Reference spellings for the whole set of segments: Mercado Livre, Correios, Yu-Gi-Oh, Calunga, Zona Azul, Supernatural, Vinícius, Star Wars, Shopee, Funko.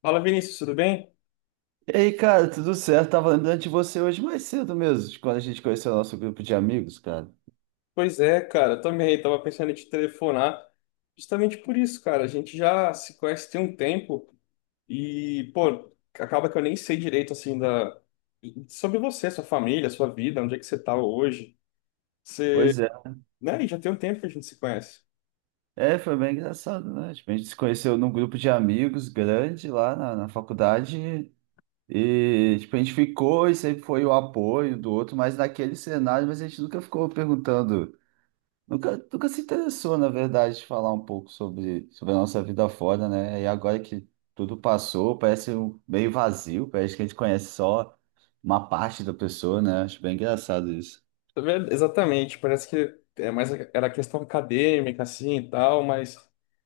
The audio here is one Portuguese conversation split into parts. Fala, Vinícius, tudo bem? E aí, cara, tudo certo? Tava lembrando de você hoje mais cedo mesmo, de quando a gente conheceu o nosso grupo de amigos, cara. Pois é, cara, também tava pensando em te telefonar justamente por isso, cara. A gente já se conhece tem um tempo e, pô, acaba que eu nem sei direito, assim, sobre você, sua família, sua vida, onde é que você tá hoje. Você, Pois é. né, e já tem um tempo que a gente se conhece. É, foi bem engraçado, né? A gente se conheceu num grupo de amigos grande lá na faculdade e, a gente ficou e sempre foi o apoio do outro, mas naquele cenário, mas a gente nunca ficou perguntando. Nunca se interessou, na verdade, de falar um pouco sobre a nossa vida fora, né? E agora que tudo passou, meio vazio, parece que a gente conhece só uma parte da pessoa, né? Acho bem engraçado isso. Tá vendo? Exatamente, parece que é mais era questão acadêmica assim e tal, mas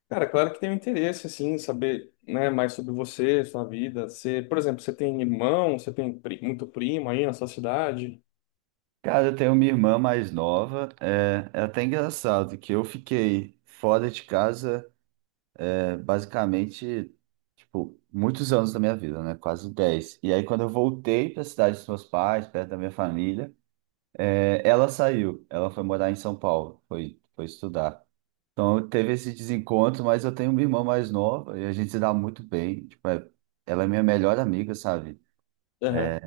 cara, claro que tem um interesse assim, em saber, né, mais sobre você, sua vida. Você, por exemplo, você tem irmão, você tem muito primo aí na sua cidade? Cara, eu tenho uma irmã mais nova, é até engraçado que eu fiquei fora de casa, basicamente, tipo, muitos anos da minha vida, né? Quase 10. E aí, quando eu voltei para a cidade dos meus pais, perto da minha família, é, ela saiu, ela foi morar em São Paulo, foi estudar. Então teve esse desencontro, mas eu tenho uma irmã mais nova e a gente se dá muito bem. Ela é minha melhor amiga, sabe? Aham.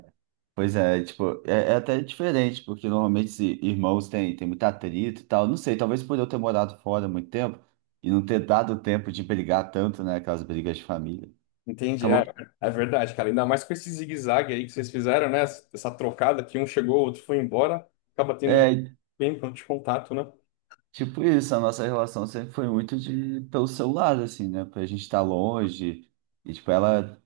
Pois é, tipo, é até diferente, porque normalmente se irmãos têm tem muito atrito e tal. Não sei, talvez por eu ter morado fora há muito tempo e não ter dado tempo de brigar tanto, né? Aquelas brigas de família. Entendi, é, Acabou. é verdade, cara. Ainda mais com esse zigue-zague aí que vocês fizeram, né? Essa trocada que um chegou, o outro foi embora, acaba tendo É, bem ponto de contato, né? tipo isso, a nossa relação sempre foi muito de pelo celular, assim, né? Pra gente estar longe. E, tipo,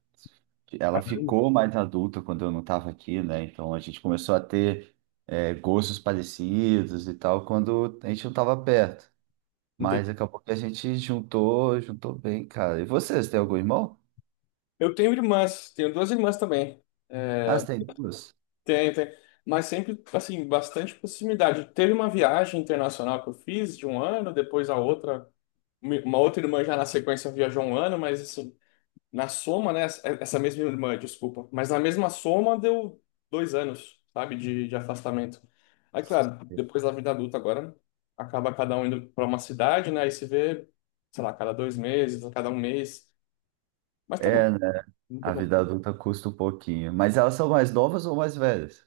ela ficou mais adulta quando eu não tava aqui, né? Então a gente começou a ter gostos parecidos e tal quando a gente não tava perto. Não. Mas acabou que a gente juntou, juntou bem, cara. E você tem algum irmão? Eu tenho irmãs, tenho duas irmãs também. Ah, você tem duas? Tem, tem. Mas sempre, assim, bastante proximidade. Teve uma viagem internacional que eu fiz de um ano, depois a outra, uma outra irmã já na sequência viajou um ano, mas assim, na soma, né? Essa mesma irmã, desculpa. Mas na mesma soma deu 2 anos, sabe, de afastamento. Aí, claro, depois da vida adulta agora, acaba cada um indo para uma cidade, né? E se vê, sei lá, cada 2 meses, a cada um mês. Mas tá bom, É, né? muito A bom. vida adulta custa um pouquinho. Mas elas são mais novas ou mais velhas?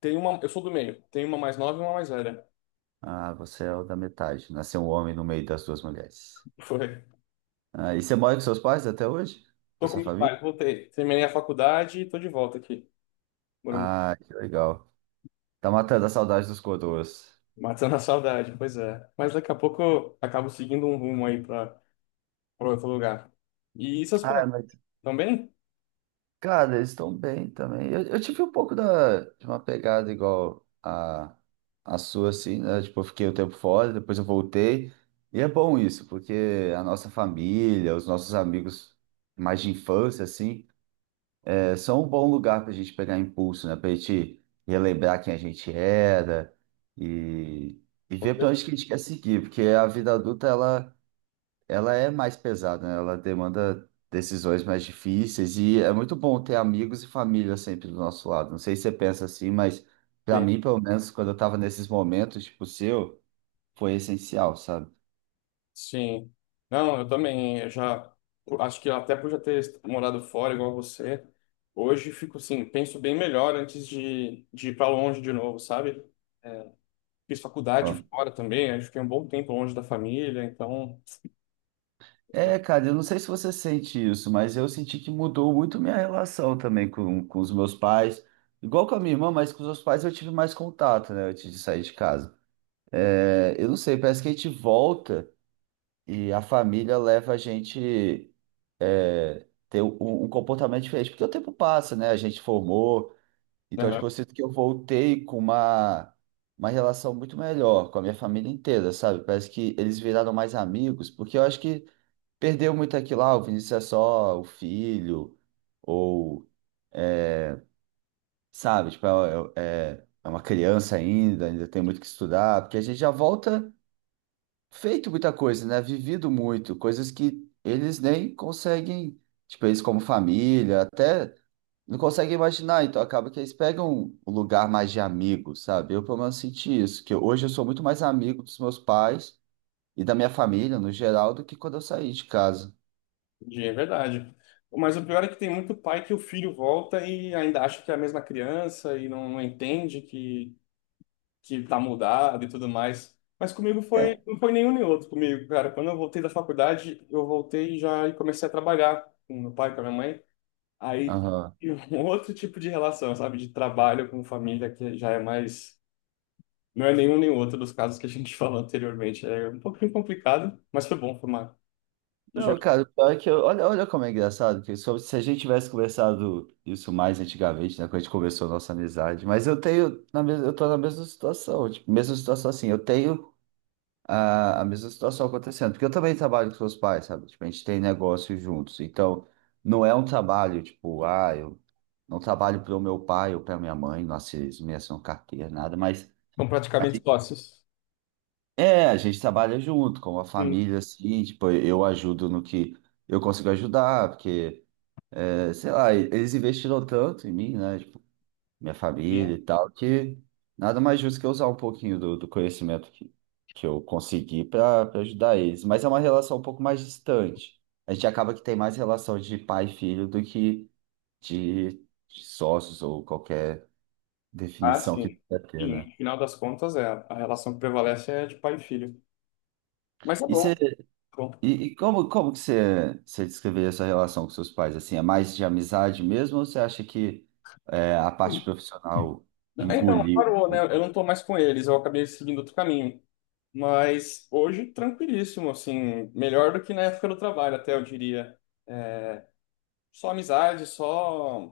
Tem uma, eu sou do meio, tem uma mais nova e uma mais velha. Ah, você é o da metade. Nasceu um homem no meio das duas mulheres. Ah, e você mora com seus pais até hoje? Com a Tô com sua meus família? pais, voltei. Terminei a faculdade e tô de volta aqui, morando, Ah, que legal. Tá matando a saudade dos coroas. matando a saudade, pois é. Mas daqui a pouco eu acabo seguindo um rumo aí pra outro lugar. E seus pais, Ah, mas, também? cara, eles estão bem também. Eu tive um pouco de uma pegada igual a sua, assim, né? Tipo, eu fiquei um tempo fora, depois eu voltei. E é bom isso, porque a nossa família, os nossos amigos mais de infância, assim, é só um bom lugar para a gente pegar impulso, né? Para a gente relembrar quem a gente era e, e ver Você para onde que a gente quer seguir, porque a vida adulta ela é mais pesada, né? Ela demanda decisões mais difíceis e é muito bom ter amigos e família sempre do nosso lado. Não sei se você pensa assim, mas para tem. mim, pelo menos, quando eu estava nesses momentos, tipo o seu, foi essencial, sabe? Sim. Não, eu também, acho que até por já ter morado fora, igual você, hoje fico assim, penso bem melhor antes de ir pra longe de novo, sabe? É, fiz faculdade fora também, acho que é um bom tempo longe da família, então... É, cara, eu não sei se você sente isso, mas eu senti que mudou muito minha relação também com os meus pais. Igual com a minha irmã, mas com os meus pais eu tive mais contato, né, antes de sair de casa. É, eu não sei, parece que a gente volta e a família leva a gente ter um comportamento diferente, porque o tempo passa, né, a gente formou. Então, tipo, eu sinto que eu voltei com uma relação muito melhor com a minha família inteira, sabe? Parece que eles viraram mais amigos, porque eu acho que perdeu muito aquilo, ah, o Vinícius é só o filho, ou, é, sabe, é uma criança ainda, ainda tem muito que estudar, porque a gente já volta feito muita coisa, né? Vivido muito, coisas que eles nem conseguem, tipo, eles como família, até não conseguem imaginar, então acaba que eles pegam um lugar mais de amigo, sabe? Eu, pelo menos, senti isso, que hoje eu sou muito mais amigo dos meus pais e da minha família, no geral, do que quando eu saí de casa. Entendi. É verdade. Mas o pior é que tem muito pai que o filho volta e ainda acha que é a mesma criança e não entende que tá mudado e tudo mais. Mas comigo É. foi, não foi nenhum nem outro comigo, cara. Quando eu voltei da faculdade, eu voltei já e comecei a trabalhar com meu pai, com a minha mãe. Aí Aham. e um outro tipo de relação, sabe? De trabalho com família que já é mais. Não é nenhum nem outro dos casos que a gente falou anteriormente. É um pouquinho complicado, mas foi bom formar. Não, cara, o pior é que eu, olha, como é engraçado, se a gente tivesse conversado isso mais antigamente, né, quando a gente começou a nossa amizade, mas eu tenho, eu tô na mesma situação, tipo, mesma situação assim, eu tenho a mesma situação acontecendo, porque eu também trabalho com seus pais, sabe, tipo, a gente tem negócio juntos, então não é um trabalho, tipo, ah, eu não trabalho para o meu pai ou para minha mãe, nossa, eles não me assinam carteira, nada, mas São praticamente sócios. é, a gente trabalha junto, como a família, assim, tipo, eu ajudo no que eu consigo ajudar, porque, é, sei lá, eles investiram tanto em mim, né, tipo, minha família Sim. e tal, que nada mais justo que eu usar um pouquinho do conhecimento que eu consegui para ajudar eles. Mas é uma relação um pouco mais distante. A gente acaba que tem mais relação de pai e filho do que de, de sócios ou qualquer Ah, definição que sim. quer ter, Sim, né? no final das contas, é, a relação que prevalece é de pai e filho. Mas tá E bom, você tá bom. E, como, como que você descreveria essa relação com seus pais? Assim, é mais de amizade mesmo ou você acha que é, a parte profissional Então, engoliu um parou, né? Eu pouco? não tô mais com eles, eu acabei seguindo outro caminho. Mas hoje, tranquilíssimo, assim, melhor do que na época do trabalho, até eu diria. É, só amizade, só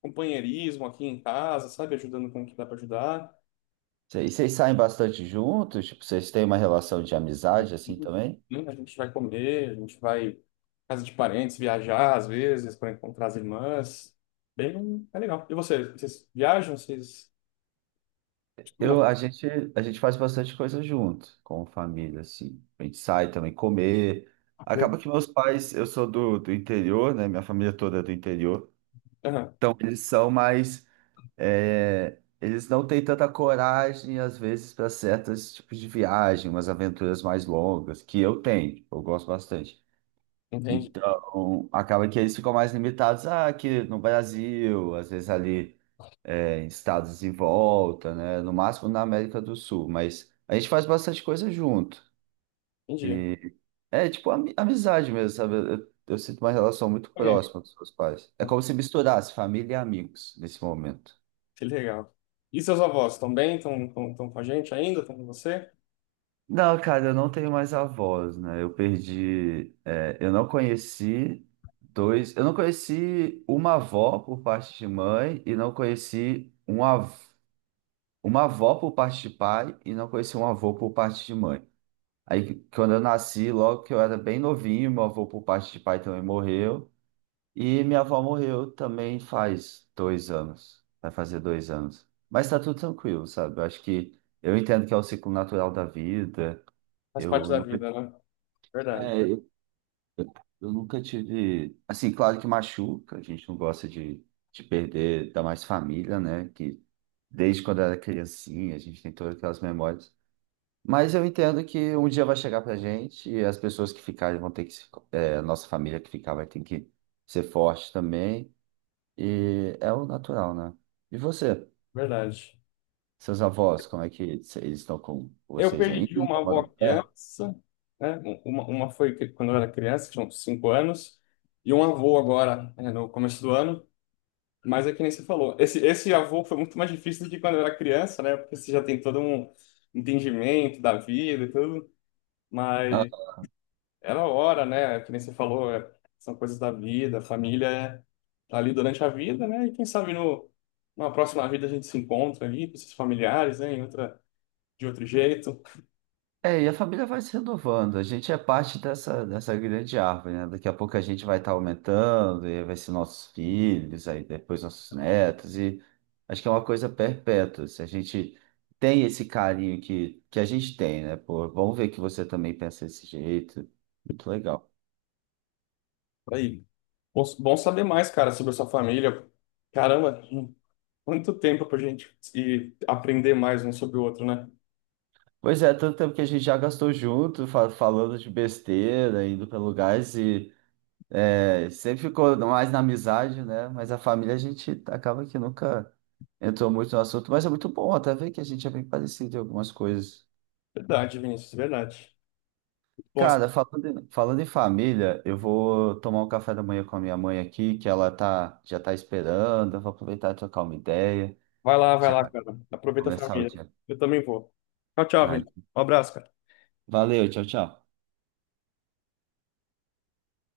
companheirismo aqui em casa, sabe? Ajudando com o que dá pra ajudar. Vocês saem bastante juntos? Tipo, vocês têm uma relação de amizade assim também? Né, a gente vai comer, a gente vai à casa de parentes, viajar às vezes para encontrar as irmãs. Bem, é legal. E vocês, vocês viajam? Vocês costumam Eu, a gente, a gente faz bastante coisa junto, com família, assim. A gente sai também comer. fazer? Acaba que meus pais, eu sou do interior, né? Minha família toda é do interior. Aham, Então, eles são mais é, eles não têm tanta coragem, às vezes, para certos tipos de viagem, umas aventuras mais longas, que eu tenho, tipo, eu gosto bastante. entendi, Então, acaba que eles ficam mais limitados ah, aqui no Brasil, às vezes ali é, em estados em volta, né? No máximo na América do Sul, mas a gente faz bastante coisa junto. entendi. E é amizade mesmo, sabe? Eu sinto uma relação muito É, próxima com os meus pais. É como se misturasse família e amigos nesse momento. que legal. E seus avós estão bem? Estão com a gente ainda? Estão com você? Não, cara, eu não tenho mais avós, né? Eu perdi. É, eu não conheci dois. Eu não conheci uma avó por parte de mãe e não conheci uma avó por parte de pai e não conheci um avô por parte de mãe. Aí, quando eu nasci, logo que eu era bem novinho, meu avô por parte de pai também morreu. E minha avó morreu também faz 2 anos. Vai fazer 2 anos. Mas tá tudo tranquilo, sabe? Eu acho que eu entendo que é o ciclo natural da vida. Faz parte Eu da não vida, né? Verdade, é, eu nunca tive. Assim, claro que machuca, a gente não gosta de perder, ainda mais família, né? Que desde quando era criancinha, a gente tem todas aquelas memórias. Mas eu entendo que um dia vai chegar pra gente e as pessoas que ficarem vão ter que. Se- é, a nossa família que ficar vai ter que ser forte também. E é o natural, né? E você? verdade. Seus avós, como é que eles estão com Eu vocês perdi ainda? uma avó Tomaram pé? criança, né? Uma foi quando eu era criança, tinha uns 5 anos, e um avô agora, né, no começo do ano. Mas é que nem você falou, esse avô foi muito mais difícil do que quando eu era criança, né? Porque você já tem todo um entendimento da vida e tudo, mas era a hora, né? É. Que nem você falou, são coisas da vida, a família tá ali durante a vida, né? E quem sabe no, numa próxima vida a gente se encontra ali com esses familiares, né? Em outra, de outro jeito. É, e a família vai se renovando. A gente é parte dessa grande árvore, né? Daqui a pouco a gente vai estar aumentando, e aí vai ser nossos filhos, aí depois nossos netos, e acho que é uma coisa perpétua. Se a gente tem esse carinho que a gente tem, né? Pô, vamos ver que você também pensa desse jeito. Muito legal. Aí, bom, bom saber mais, cara, sobre a sua família. Caramba, quanto tempo pra gente ir aprender mais um sobre o outro, né? Pois é, tanto tempo que a gente já gastou junto, falando de besteira, indo para lugares é, sempre ficou mais na amizade, né? Mas a família a gente acaba que nunca entrou muito no assunto, mas é muito bom até ver que a gente é bem parecido em algumas coisas. Verdade, Vinícius, verdade. Bom, Cara, falando em família, eu vou tomar um café da manhã com a minha mãe aqui, que já tá esperando. Eu vou aproveitar e trocar uma ideia, vai lá, vai já lá, cara. Aproveita a começar o família. dia. Eu também vou. Tchau, tchau, Ah, gente. Um abraço, cara. valeu, tchau, tchau.